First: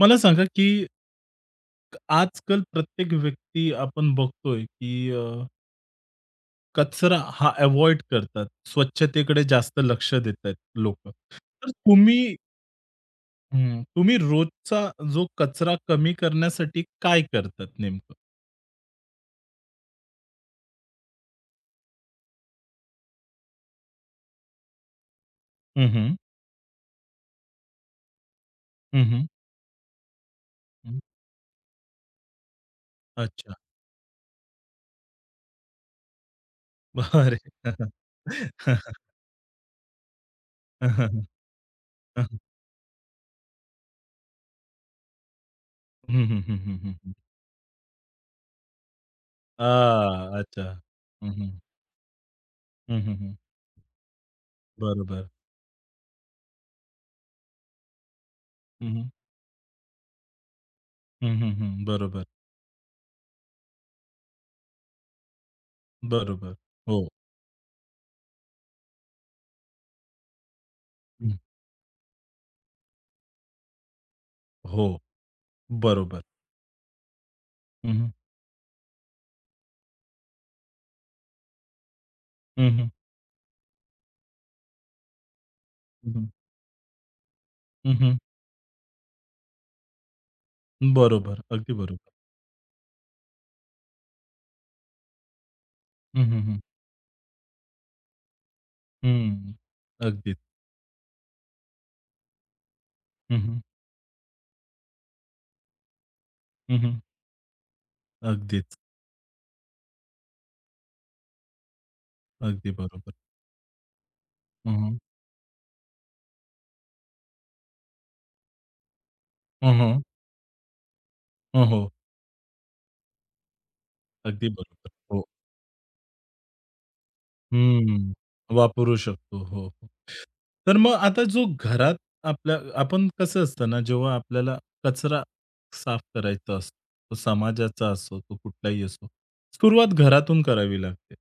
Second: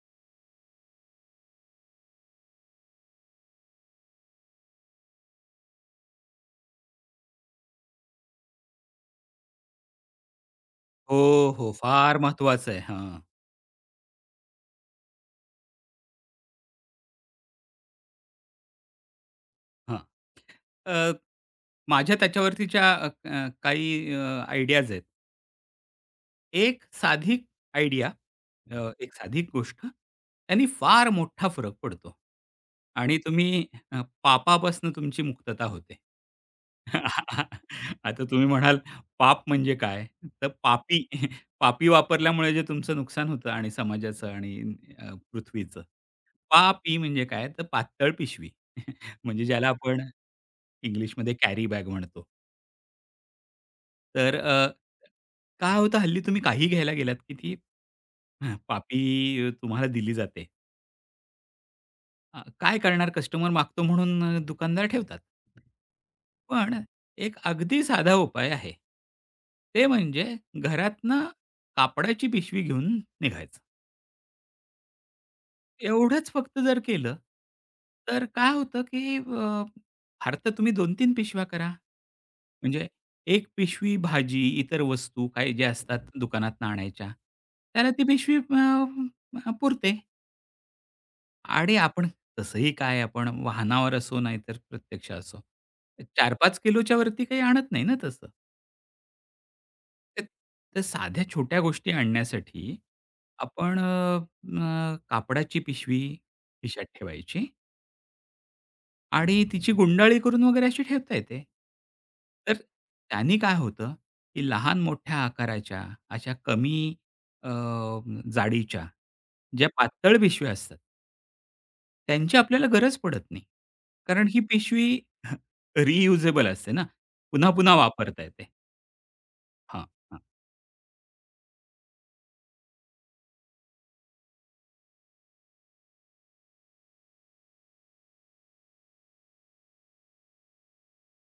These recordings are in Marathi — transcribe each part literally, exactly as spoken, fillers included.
मला सांगा, की आजकाल प्रत्येक व्यक्ती आपण बघतोय, की अ, कचरा हा अव्हॉइड करतात. स्वच्छतेकडे जास्त लक्ष देतायत लोकं. हो, हो. तर फार तुम्ही महत्वाचं आहे. हां, हं, तुम्ही रोजचा जो कचरा कमी करण्यासाठी काय करतात नेमकं? हां. अ, माझ्या त्याच्यावरतीच्या अ, अ, काही आयडियाज आहेत. हं, हं. एक साधी आयडिया अ, एक हं, साधी गोष्ट त्यांनी फार मोठा फरक पडतो. आणि अच्छा. तुम्ही अ, पापापासून तुमची मुक्तता होते. अरे! आता तुम्ही म्हणाल, "पाप म्हणजे काय?" तर पापी पापी वापरल्यामुळे जे तुमचं नुकसान होतं आणि समाजाचं आणि अ, पृथ्वीचं पा-पी म्हणजे काय? तर पातळ पिशवी. म्हणजे आ, ज्याला आपण अच्छा. हं, इंग्लिशमध्ये हं. कॅरी बॅग म्हणतो. हं, हं, तर अ, बरोबर. काय होतं हल्ली तुम्ही काही घ्यायला गेलात की ती हं, हं, हं. पापी अ, तुम्हाला दिली जाते. हं, बरोबर. अ, काय करणार कस्टमर मागतो म्हणून अ, दुकानदार ठेवतात. बरोबर. पण हो. एक अगदी साधा उपाय आहे. ते म्हणजे घरातनं कापडाची पिशवी घेऊन निघायचं. हो, बरोबर. एवढंच फक्त जर केलं, हं, हं. तर काय होतं, की अ, फार तर तुम्ही दोन-तीन पिशव्या करा. हं, म्हणजे हं. एक पिशवी भाजी, इतर वस्तू काही ज्या असतात हं. दुकानात आणायच्या, त्याला हं, ती हं. पिशवी अ, अ, पुरते. बरोबर. अगदी आणि बरोबर. आपण तसंही काय आपण वाहनावर असो नाहीतर प्रत्यक्ष असो, हं, हं, चार-पाच हं. किलोच्या वरती काही आणत नाही ना तसं. हं. तर अगदीच. तर साध्या छोट्या गोष्टी आणण्यासाठी हं, हं. आपण अ, अ, कापडाची पिशवी हं, खिशात हं. ठेवायची. अगदीच. आणि तिची गुंडाळी करून वगैरे अशी ठेवता येते. तर अगदी बरोबर. त्यानी काय होतं, की हं, हं. लहान-मोठ्या आकाराच्या अशा कमी अ, जाडीच्या ज्या हं, हं. पातळ पिशव्या असतात हं, हो, त्यांची आपल्याला गरज पडत नाही. कारण ही अगदी पिशवी बरोबर. हो. रियुजेबल असते ना. पुन्हा-पुन्हा हम्म. वापरता येते. वापरू शकतो. हो, हां, हो. हां. तर मग आता जो घरात आपल्या आपण कसं असतं ना, जेव्हा आपल्याला कचरा साफ करायचा असतो, तो समाजाचा असो, तो कुठलाही असो, सुरुवात घरातून करावी लागते.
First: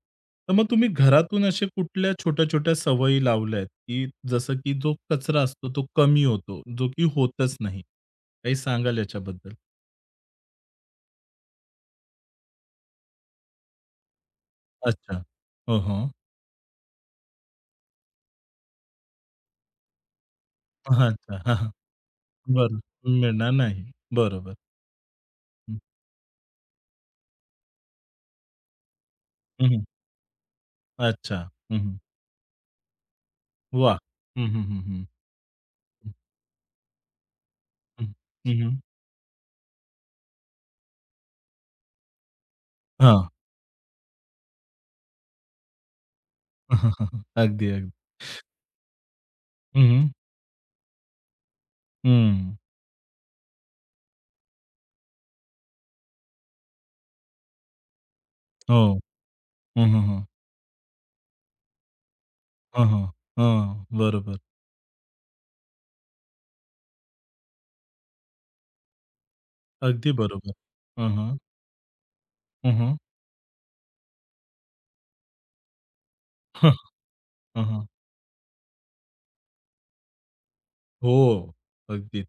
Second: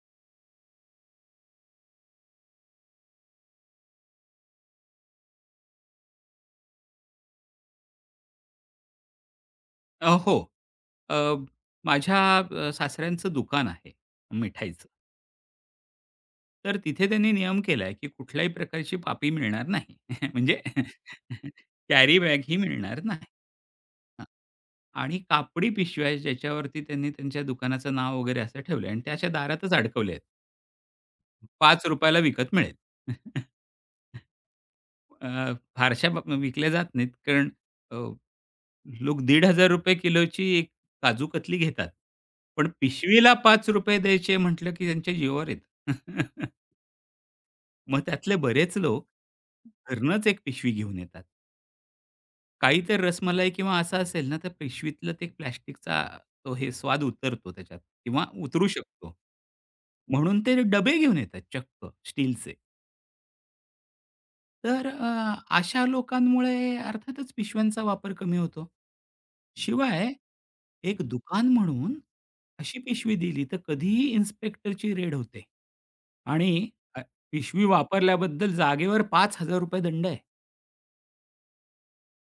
तर मग तुम्ही घरातून अशा कुठल्या छोट्या-छोट्या सवयी लावल्या आहेत, की जसं की जो कचरा असतो तो कमी होतो, जो की होतच नाही? काही सांगाल याच्याबद्दल? अ, हो. अ, माझ्या अ, सासऱ्यांचं दुकान आहे मिठाईचं. अच्छा. हो, हो. तर तिथे त्यांनी नियम केलाय, की कुठल्याही प्रकारची पापी मिळणार नाही. म्हणजे अच्छा. हां, हां. कॅरी बॅग ही बरं. मिळणार नाही. मिळणार नाही. हां. बरोबर. आणि कापडी हं. पिशव्या आहे ज्याच्यावरती त्यांनी त्यांच्या दुकानाचं नाव वगैरे असं ठेवलंय आणि त्या अशा दारातच अडकवल्या आहेत. अच्छा. हं, पाच हं. ला विकत मिळेल. वाह! हं, हं, हं, हं. अ, फारशा ब विकल्या जात नाहीत. कारण अ, हं, हं, हं. लोक ₹एक हजार पाचशे किलोची एक काजू कतली घेतात. पण हां. पिशवीला ₹पाच द्यायचे म्हटलं, की त्यांच्या जीवावर येतं. अगदी, अगदी. मग त्यातले बरेच लोक हं, हं. घरनंच एक पिशवी घेऊन येतात. हं. काही तर रसमलाई किंवा असं असेल ना, तर पिशवीतलं ते प्लास्टिकचा तो हे स्वाद उतरतो त्याच्यात किंवा उतरू हो. शकतो. हं, हं, हं. म्हणून ते डबे घेऊन येतात चक्क स्टीलचे. हं, हं. हं. बरोबर. तर अ, अशा लोकांमुळे अर्थातच पिशव्यांचा वापर कमी होतो. शिवाय अगदी बरोबर. एक हं, हं. दुकान म्हणून हं, अशी हं. पिशवी दिली तर कधीही इन्स्पेक्टरची रेड होते आणि अ, पिशवी हं, हं. वापरल्याबद्दल जागेवर ₹पाच हजार दंड आहे. हो. अगदीच.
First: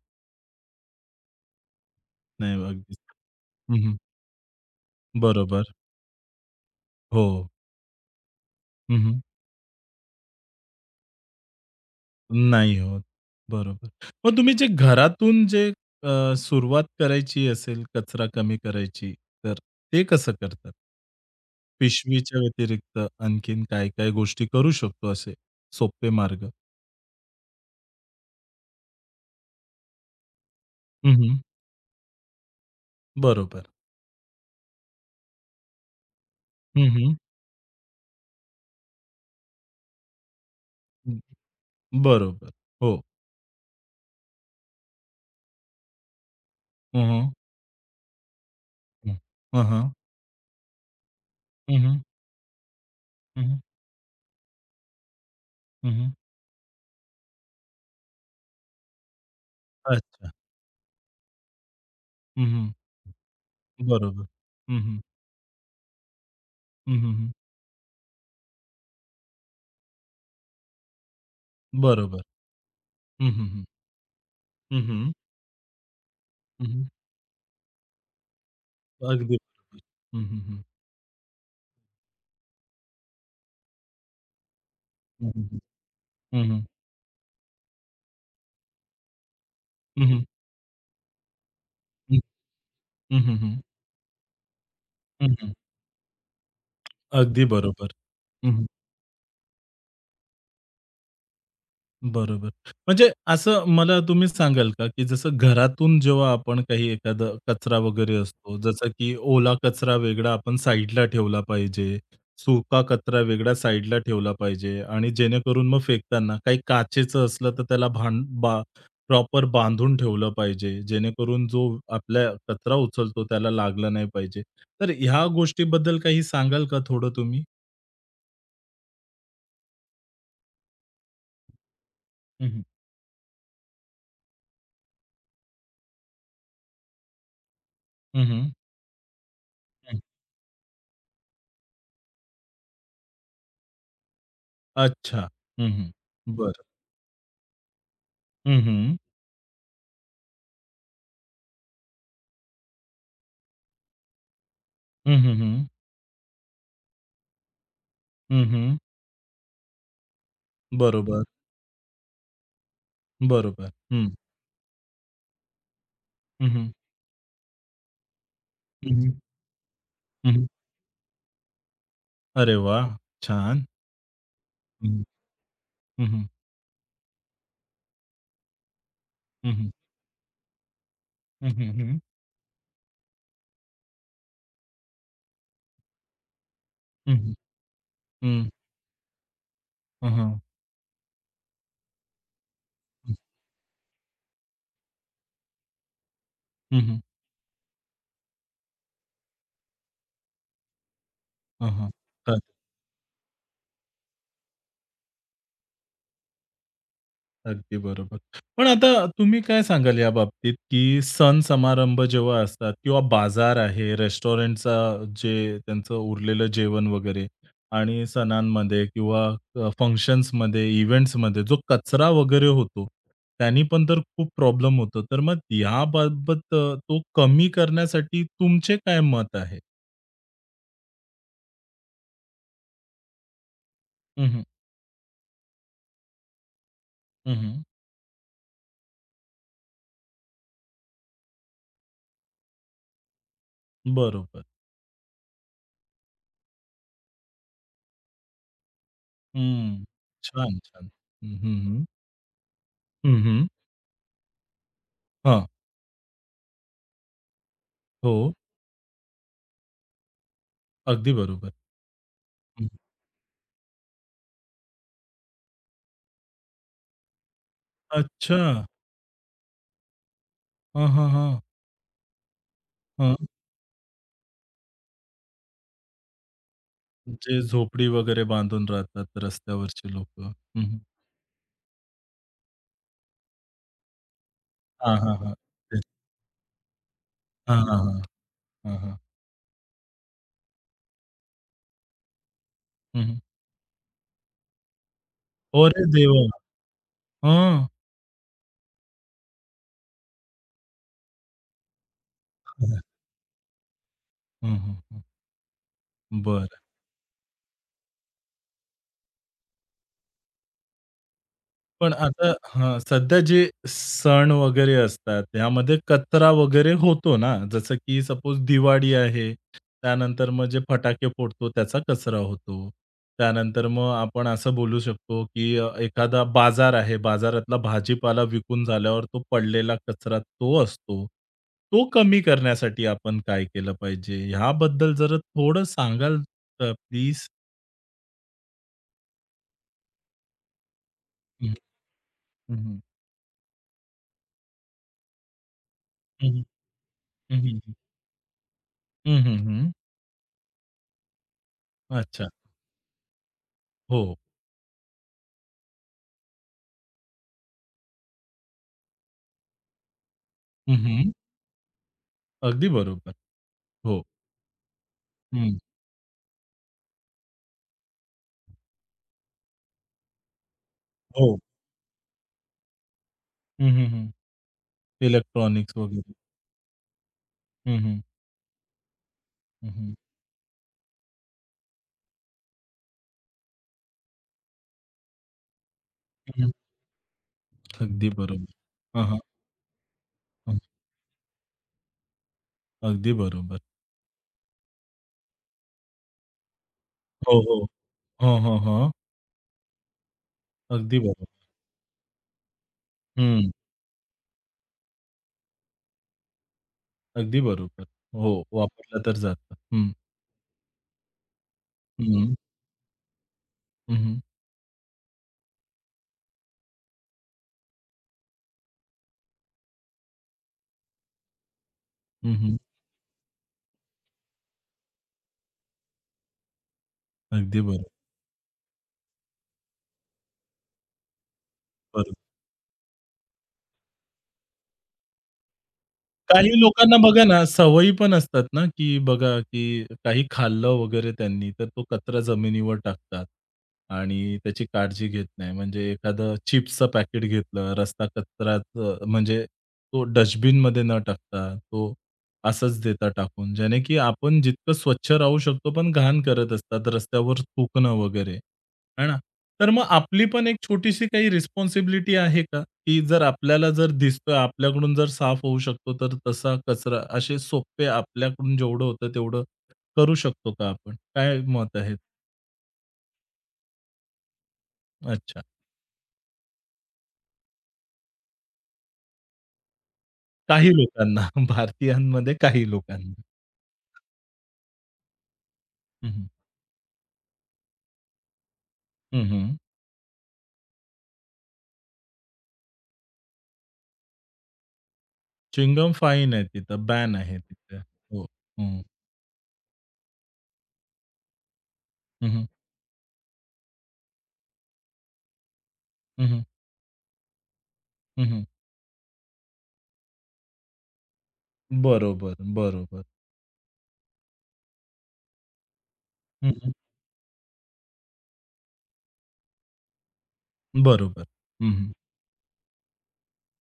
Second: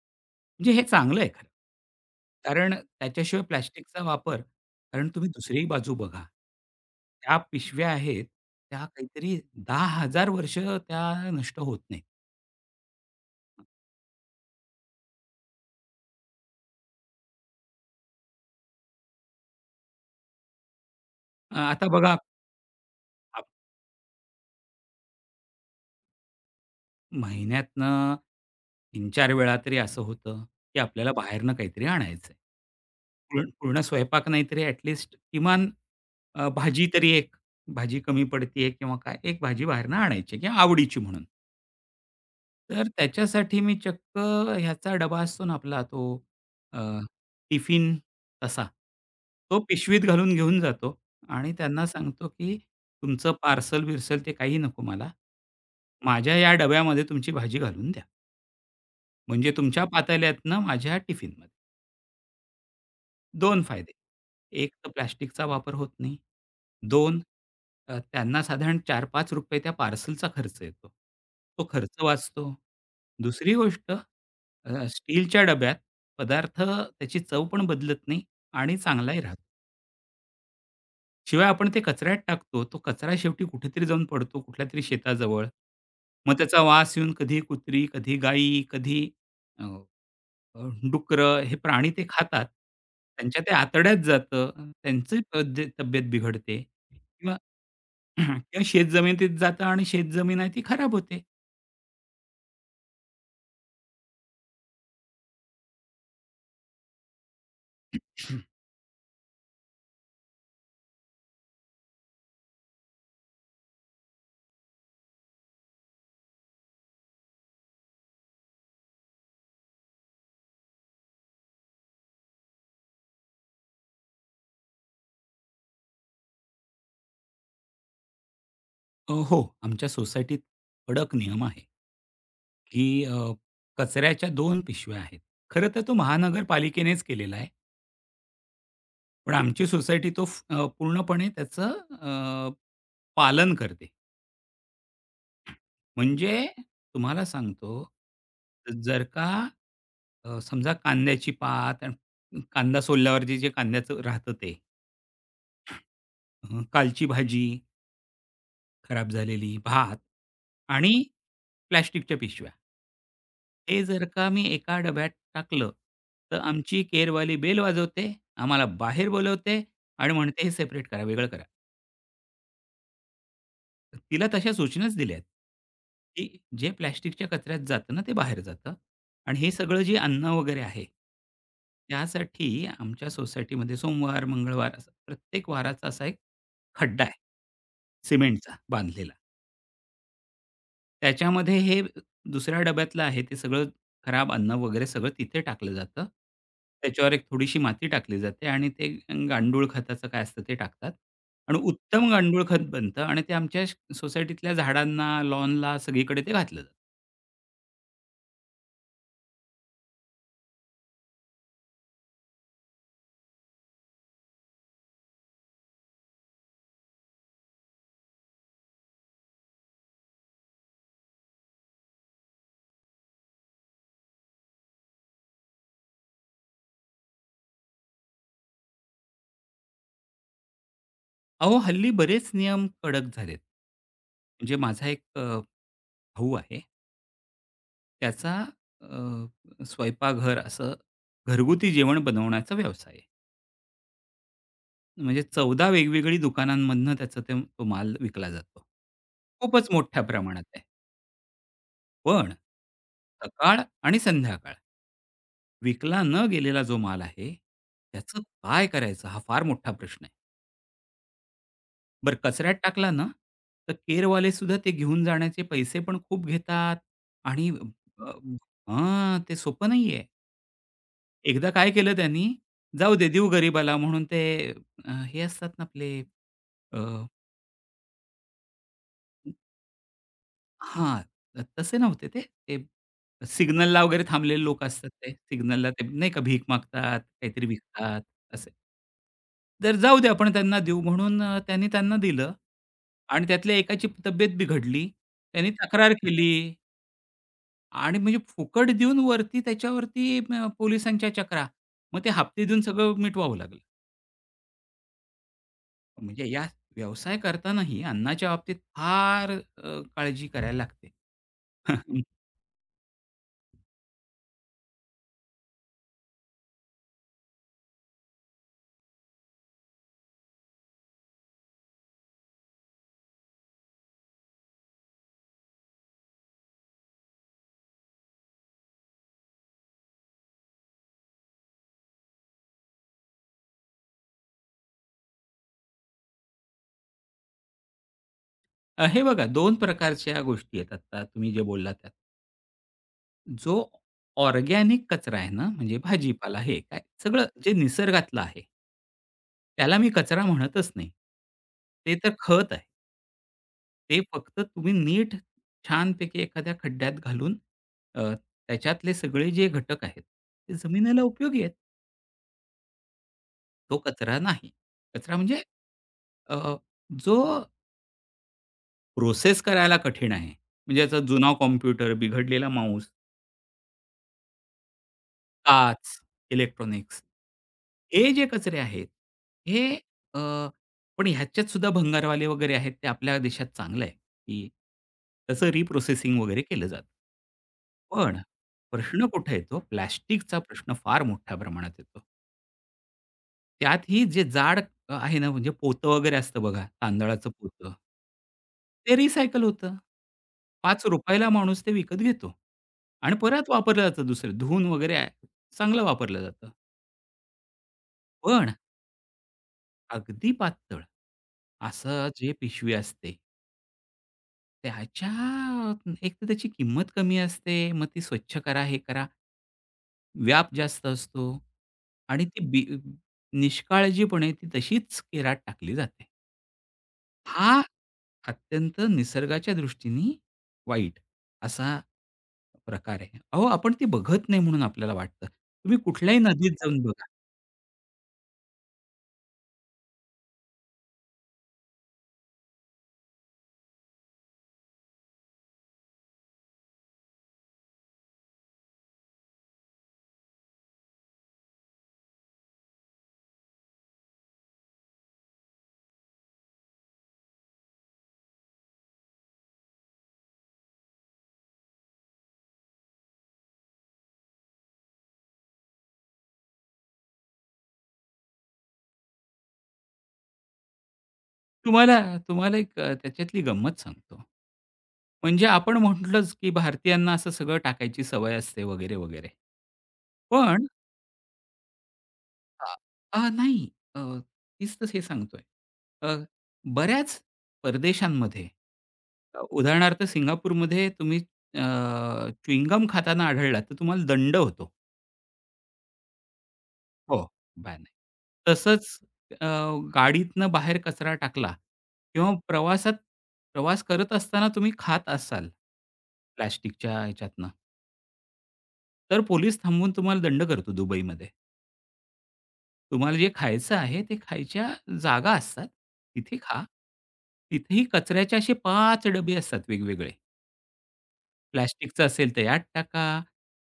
म्हणजे हे चांगलं आहे खरं. नाही कारण अगदीच. त्याच्याशिवाय हं, हं. प्लास्टिकचा वापर कारण तुम्ही दुसरी बरोबर. बाजू बघा. हो. त्या पिशव्या आहेत, त्या हं, हं. काहीतरी दहा हजार वर्ष त्या नष्ट होत नाहीत. नाही होत. बरोबर. मग तुम्ही जे घरातून जे अ, सुरुवात करायची असेल कचरा कमी करायची, तर ते कसं करतात? अ, आता बघा पिशवीच्या व्यतिरिक्त आप आणखीन काय, काय गोष्टी करू शकतो असे सोपे मार्ग? महिन्यातनं तीन-चार वेळा तरी असं होतं, की आपल्याला हं, हं. बाहेरनं काहीतरी आणायचंय. पूर्ण बरोबर. पूर्ण स्वयंपाक नाही तरी ॲट किमान अ, भाजी हं, तरी हं. एक भाजी कमी पडतीये किंवा काय, एक भाजी बाहेरनं आणायची किंवा आवडीची हं. म्हणून. बरोबर. तर हो. त्याच्यासाठी मी चक्क ह्याचा डबा असतो ना आपला तो अ, हं, हं. टिफिन तसा. हं. तो हं, हं. पिशवीत घालून घेऊन जातो आणि हं, त्यांना हं. सांगतो, की तुमचं हं, हं. पार्सल-बिर्सल ते काही नको मला. हं, हं. माझ्या या डब्यामध्ये तुमची भाजी घालून द्या. म्हणजे तुमच्या अच्छा. पातेल्यातनं माझ्या टिफिनमध्ये. हं, हं. दोन फायदे. बरोबर. एक हं, तर हं. प्लास्टिकचा वापर होत नाही. हं, हं, दोन हं. अ, त्यांना साधारण चार पाच 5 त्या पार्सलचा खर्च येतो. तो खर्च बरोबर. वाचतो. हं, हं, दुसरी हं. गोष्ट अ, हं, हं. स्टीलच्या डब्यात पदार्थ हं, हं. त्याची चव पण बदलत नाही आणि चांगलाही अगदी राहतो. बरोबर. हं, हं, हं. शिवाय आपण ते कचऱ्यात टाकतो. तो कचरा शेवटी कुठेतरी जाऊन पडतो कुठल्यातरी हं, शेताजवळ. हं, हं. मग हं, त्याचा हं. वास येऊन कधी कुत्री, कधी गायी, कधी अ हं, हं. अ, हे प्राणी ते खातात. हं, हं, त्यांच्या ते हं. आतड्यात जातं. त्यांची हं, हं. तब्ये तब्येत बिघडते किंवा अगदी बरोबर. हं, किंवा हं. शेतजमिनीत जातं आणि शेतजमीन आहे ती खराब होते. बरोबर. म्हणजे असं मला तुम्ही सांगाल का, की जसं घरातून जेव्हा आपण काही एखादा कचरा वगैरे असतो, जसं की ओला कचरा वेगळा आपण साइडला ठेवला पाहिजे, सुका कचरा वेगळा साइडला ठेवला पाहिजे आणि जेणेकरून मग फेकताना काही काचेचं असलं तर त्याला भांड बा प्रॉपर बांधून ठेवलं पाहिजे, जेणेकरून जो आपल्या कचरा उचलतो त्याला लागला नाही पाहिजे. तर ह्या गोष्टीबद्दल काही सांगाल का थोडं तुम्ही? अ, हो, आमच्या सोसायटीत कडक नियम आहे, हं, हं. की अ, कचऱ्याच्या दोन पिशव्या आहेत. खरं तर तो महानगरपालिकेनेच केलेला आहे. हं, हं. पण आमची सोसायटी तो फ अ, पूर्णपणे त्याचं अ, पालन करते. अच्छा. हं, हं. म्हणजे बरं. तुम्हाला सांगतो, हं, जर का अ, समजा कांद्याची पात आणि कांदा सोलल्यावरती जे कांद्याचं राहतं ते, हं, हं, हं. अ, कालची भाजी हं, हं. खराब झालेली, भात आणि बरोबर, प्लास्टिकच्या पिशव्या. बरोबर. हे जर हं. का मी एका डब्यात टाकलं, तर हं, हं. आमची केअरवाली बेल वाजवते, आम्हाला हं, बाहेर हं. बोलवते आणि हं, म्हणते, हं. "हे सेपरेट करा, वेगळं करा." अरे वाह! छान. तिला तशा सूचनाच हं. दिल्यात, हं, हं. की जे प्लास्टिकच्या कचऱ्यात जातं ना, ते बाहेर जातं आणि हे हं, हं. सगळं जे अन्न वगैरे आहे, हं, हं, हं. त्यासाठी आमच्या सोसायटीमध्ये सोमवार, मंगळवार असा प्रत्येक वाराचा असा एक खड्डा आहे हं, हं. हं. सिमेंटचा बांधलेला. हं, हं. त्याच्यामध्ये हे दुसऱ्या डब्यातलं आहे ते सगळं खराब अन्न वगैरे सगळं तिथे टाकलं जातं. हं, हं. त्याच्यावर एक थोडीशी माती टाकली जाते आणि ते गांडूळ खताचं काय असतं ते टाकतात आणि हं, हं. उत्तम गांडूळ खत बनतं आणि ते आमच्या श- सोसायटीतल्या झाडांना, लॉनला सगळीकडे ते घातलं जातं. अगदी बरोबर. पण आता तुम्ही काय सांगाल या बाबतीत, की सण समारंभ जेव्हा असतात किंवा बाजार आहे, रेस्टॉरंटचा जे त्यांचं उरलेलं जेवण वगैरे आणि सणांमध्ये किंवा अ, फंक्शन्समध्ये, इव्हेंट्समध्ये जो कचरा वगैरे होतो, त्यांनी पण तर खूप प्रॉब्लेम होतो. तर मग याबाबत अ, तो कमी करण्यासाठी तुमचे काय मत आहे? अहो, हल्ली बरेच नियम कडक झालेत. हं, हं. म्हणजे माझा एक अ, भाऊ आहे. त्याचा अ, स्वयंपाकघर असं घरगुती जेवण बनवण्याचा व्यवसाय आहे. बरोबर. म्हणजे चौदा वेगवेगळी दुकानांमधनं त्याचा ते तो माल विकला जातो. खूपच हं. मोठ्या प्रमाणात छान, आहे. छान. हं, हं, हं. पण हं, सकाळ आणि संध्याकाळ विकला न गेलेला जो माल आहे, त्याचं हो. काय करायचं हा फार मोठा प्रश्न आहे. अगदी बरोबर. बरं कचऱ्यात टाकला ना, तर केरवाले सुद्धा ते घेऊन जाण्याचे पैसे पण खूप घेतात आणि अ, अच्छा. हां, ते सोपं नाहीये. हां, हां, हां. एकदा काय केलं त्यांनी, जाऊ दे हां. देऊ गरीबाला म्हणून ते अ, हे असतात ना आपले जे झोपडी वगैरे बांधून राहतात रस्त्यावरचे लोकं. हं, हं. हां, तसे नव्हते ते. ते सिग्नलला वगैरे थांबलेले लोक असतात हां, ते. हां, हां. सिग्नलला तेच. ते नाही का भीक मागतात, काहीतरी हां, हां, विकतात हां. असे. हां, हां. तर जाऊ दे आपण त्यांना देऊ म्हणून अ, त्यांनी त्यांना दिलं हं, हं. आणि त्यातल्या एकाची तब्येत बिघडली. त्यांनी अरे तक्रार केली देवा! हां. आणि म्हणजे फुकट देऊन वरती त्याच्यावरती अ, पोलिसांच्या चकरा. मग ते हप्ते देऊन सगळं मिटवावं लागलं. हं, हं, हं. म्हणजे या बरं. व्यवसाय करतानाही अन्नाच्या बाबतीत फार अ, काळजी करायला लागते. पण आता हां, सध्या जे सण वगैरे असतात, त्यामध्ये कचरा वगैरे होतो ना, जसं की सपोज दिवाळी आहे, त्यानंतर मग जे फटाके फोडतो त्याचा कचरा होतो. त्यानंतर मग आपण असं बोलू शकतो, की अ, एखादा बाजार आहे, बाजारातला भाजीपाला विकून झाल्यावर तो पडलेला कचरा तो असतो. तो कमी करण्यासाठी आपण काय केलं पाहिजे? ह्याबद्दल जरा थोडं सांगाल प्लीज? अ, हे बघा दोन प्रकारच्या गोष्टी आहेत आता तुम्ही जे हं, बोललात त्यात. हं, हं. जो ऑर्गॅनिक कचरा आहे ना, म्हणजे हं, भाजीपाला हं. हे काय सगळं जे हं, हं. निसर्गातलं आहे. त्याला मी कचरा म्हणतच नाही. ते तर अच्छा. खत आहे. ते हो. फक्त तुम्ही नीट छानपैकी एखाद्या खड्ड्यात घालून अ, त्याच्यातले सगळे जे घटक आहेत, ते हं, जमिनीला हं. उपयोगी आहेत. अगदी बरोबर. तो हो. कचरा नाही. कचरा म्हणजे हं. अ, जो प्रोसेस करायला कठीण आहे. म्हणजे याचा जुना हो. कॉम्प्युटर, बिघडलेला माऊस हं, हं, हं. इलेक्ट्रॉनिक्स काच, वगैरे. इलेक्ट्रॉनिक्स. हं, हं. हे जे कचरे आहेत, हं, हे हं. अ, पण ह्याच्यात सुद्धा भंगारवाले वगैरे आहेत, ते आपल्या देशात चांगलं आहे, की त्याचं रिप्रोसेसिंग वगैरे हं, हं. केलं जातं. अगदी पण बरोबर. प्रश्न हां, हां. कुठे येतो? प्लास्टिकचा हं. प्रश्न फार मोठ्या प्रमाणात येतो. अगदी बरोबर. त्यातही जे जाड अ, आहे ना, म्हणजे पोतं वगैरे असतं बघा, तांदळाचं हो, हो. पोतं. हां, हां, हां. ते रिसायकल होतं. ₹पाच अगदी बरोबर. ला माणूस ते विकत घेतो आणि परत हं. वापरलं जातं दुसरं धुवून वगैरे आहे, चांगलं वापरलं जातं. अगदी बरोबर. हो, पण वापरलं तर जातं. हं. अगदी पातळ, असं जे हं. पिशवी असते, हं, हं. त्याच्या एक तर त्याची किंमत कमी असते, मग ती स्वच्छ करा, हे करा, व्याप जास्त असतो आणि हं, ती हं. बी निष्काळजीपणे ती तशीच केरात टाकली जाते. हा अगदी अत्यंत निसर्गाच्या दृष्टीने वाईट असा बरोबर. प्रकार आहे. अहो, आपण ती बघत नाही म्हणून आपल्याला वाटतं. तुम्ही कुठल्याही नदीत काही जाऊन लोकांना बघा. बघा ना, सवयी पण असतात ना, की बघा, की काही खाल्लं वगैरे त्यांनी, तर तो कचरा जमिनीवर टाकतात आणि त्याची काळजी घेत नाही. म्हणजे एखादं चिप्सचं पॅकेट घेतलं, रस्ता कचराचं म्हणजे तो डस्टबिनमध्ये न टाकता, तो असंच देता टाकून, ज्याने की आपण जितकं स्वच्छ राहू शकतो, पण घाण करत असतात, रस्त्यावर थुंकणं वगैरे, है ना? तर मग आपली पण एक छोटीशी काही रिस्पॉन्सिबिलिटी आहे का? की जर आपल्याला जर दिसतोय, आपल्याकडून जर साफ होऊ शकतो, तर तसा कचरा असे सोपे आपल्याकडून जेवढं होतं तेवढं करू शकतो का आपण? काय मत आहे? तुम्हाला तुम्हाला एक अ, त्याच्यातली गंमत सांगतो. अच्छा. म्हणजे आपण म्हटलंच, की भारतीयांना असं सगळं टाकायची सवय असते वगैरे, वगैरे. पण काही लोकांना, भारतीयांमध्ये अ, काही लोकांना. अ, नाही अ, तीच तर हे सांगतोय. हं, अ, हं. बऱ्याच परदेशांमध्ये अ, हं, उदाहरणार्थ सिंगापूरमध्ये तुम्ही अ, खाताना आढळलात, तर तुम्हाला दंड होतो. फाईन आहे तिथं, बॅन हो. आहे बॅन तिथे. आहे. हो. हं. तसंच अ, गाडीतनं बाहेर कचरा टाकला किंवा हं, हं. प्रवासात प्रवास करत असताना तुम्ही खात असाल, हं, प्लास्टिकच्या ह्याच्यातनं तर पोलीस थांबवून तुम्हाला दंड करतो दुबईमध्ये. बरोबर, बरोबर. तुम्हाला जे खायचं आहे, ते खायच्या जागा असतात, तिथे खा. हं, तिथेही कचऱ्याचे असे पाच डबे असतात वेगवेगळे. बरोबर. हं, हं. प्लास्टिकचं असेल तर यात टाका,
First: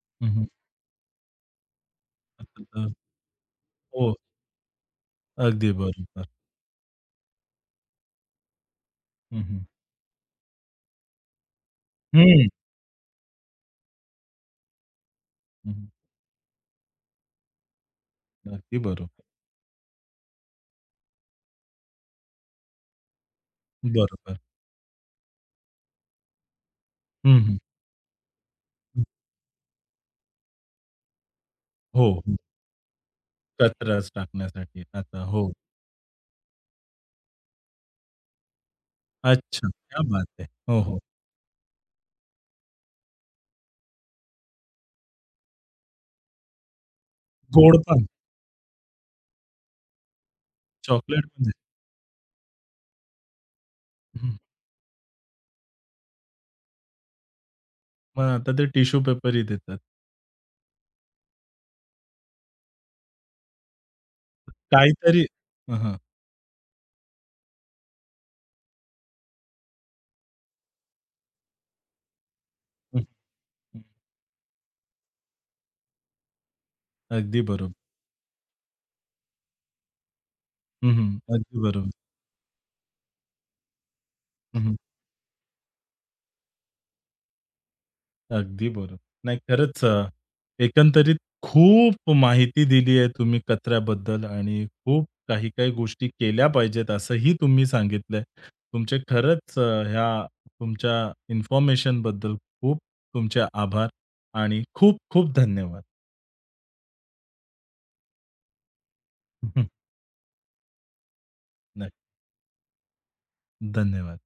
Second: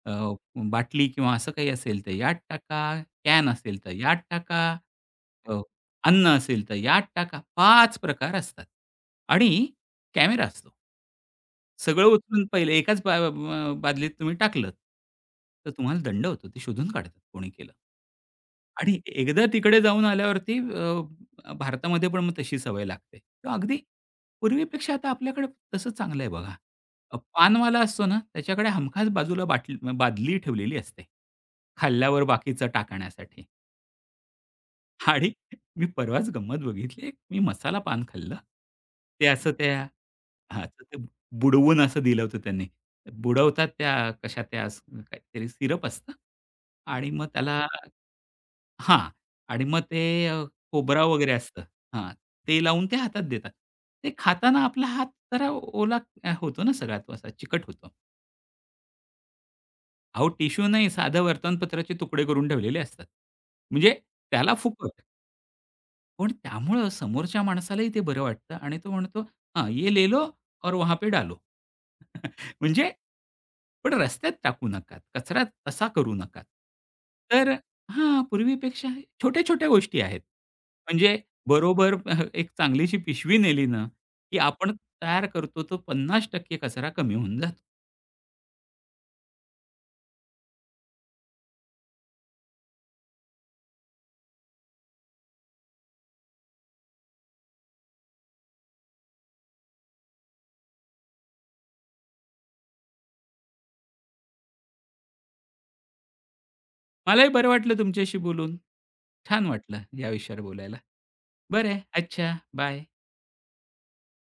अ, हं, बाटली किंवा असं काही असेल तर यात टाका, तर कॅन असेल तर हो, यात टाका, अ, अगदी अन्न बरोबर. असेल तर यात टाका. पाच प्रकार असतात हं, हं. आणि कॅमेरा असतो. सगळं उचलून हं. पहिले एकाच बा अ, बादलीत तुम्ही टाकलत, तर तुम्हाला दंड होतो. ते शोधून काढतात कोणी केलं. अगदी आणि बरोबर. एकदा तिकडे जाऊन आल्यावरती अ, भारतामध्ये पण मग तशी सवय लागते. तेव्हा अगदी बरोबर. पूर्वीपेक्षा आता आपल्याकडे तसं चांगलं आहे बघा. अ, हं, पानवाला असतो ना, त्याच्याकडे हं. हमखास बाजूला बाटली बादली ठेवलेली असते, हो, खाल्ल्यावर हो. बाकीचं टाकण्यासाठी. कचराच टाकण्यासाठी आता आणि हो. मी परवाच गंमत बघितली. एक मी मसाला पान खाल्लं. ते असं अच्छा, त्या क्या बात है! हां, हो, तर ते हो. बुडवून असं दिलं होतं त्यांनी. बुडवतात त्या कशा त्या अस- काहीतरी सिरप असतं आणि मग त्याला गोड पण, हां. आणि मग ते अ, खोबरा चॉकलेट वगैरे पण असतं. देतात. हां. ते लावून ते हातात देतात. ते हं. खाताना आपला हात जरा ओला अ, होतो ना सगळा तो असा चिकट होतो. मग आता ते टिश्यू पेपरही देतात. अहो टिश्यू नाही साधं वर्तमानपत्राचे तुकडे करून ठेवलेले असतात. म्हणजे त्याला फुकट. काहीतरी हां, हां. पण त्यामुळं समोरच्या माणसालाही ते बरं वाटतं आणि तो म्हणतो, "हां, ये ले लो और वहाँ पे डालो." म्हणजे हं, हं. पण रस्त्यात टाकू नका. कचरा तसा करू नका. अगदी तर बरोबर. हां, पूर्वीपेक्षा छोट्या-छोट्या गोष्टी आहेत. हं, हं. म्हणजे अगदी बरोबर. बरोबर अह, एक चांगलीशी पिशवी नेली ना, की हं, आपण हं. तयार करतो तो पन्नास टक्के कचरा कमी होऊन जातो. अगदी बरोबर. नाही खरंच अ, एकंदरीत खूप माहिती दिली आहे तुम्ही कचऱ्याबद्दल आणि खूप काही-काही गोष्टी केल्या पाहिजेत असंही तुम्ही सांगितलंय. तुमचे खरंच अ, ह्या तुमच्या इन्फॉर्मेशनबद्दल खूप तुमचे आभार आणि खूप-खूप धन्यवाद. मलाही बरं वाटलं तुमच्याशी बोलून. छान वाटलं या विषयावर बोलायला. बरं आहे. नाही, अच्छा. बाय. धन्यवाद.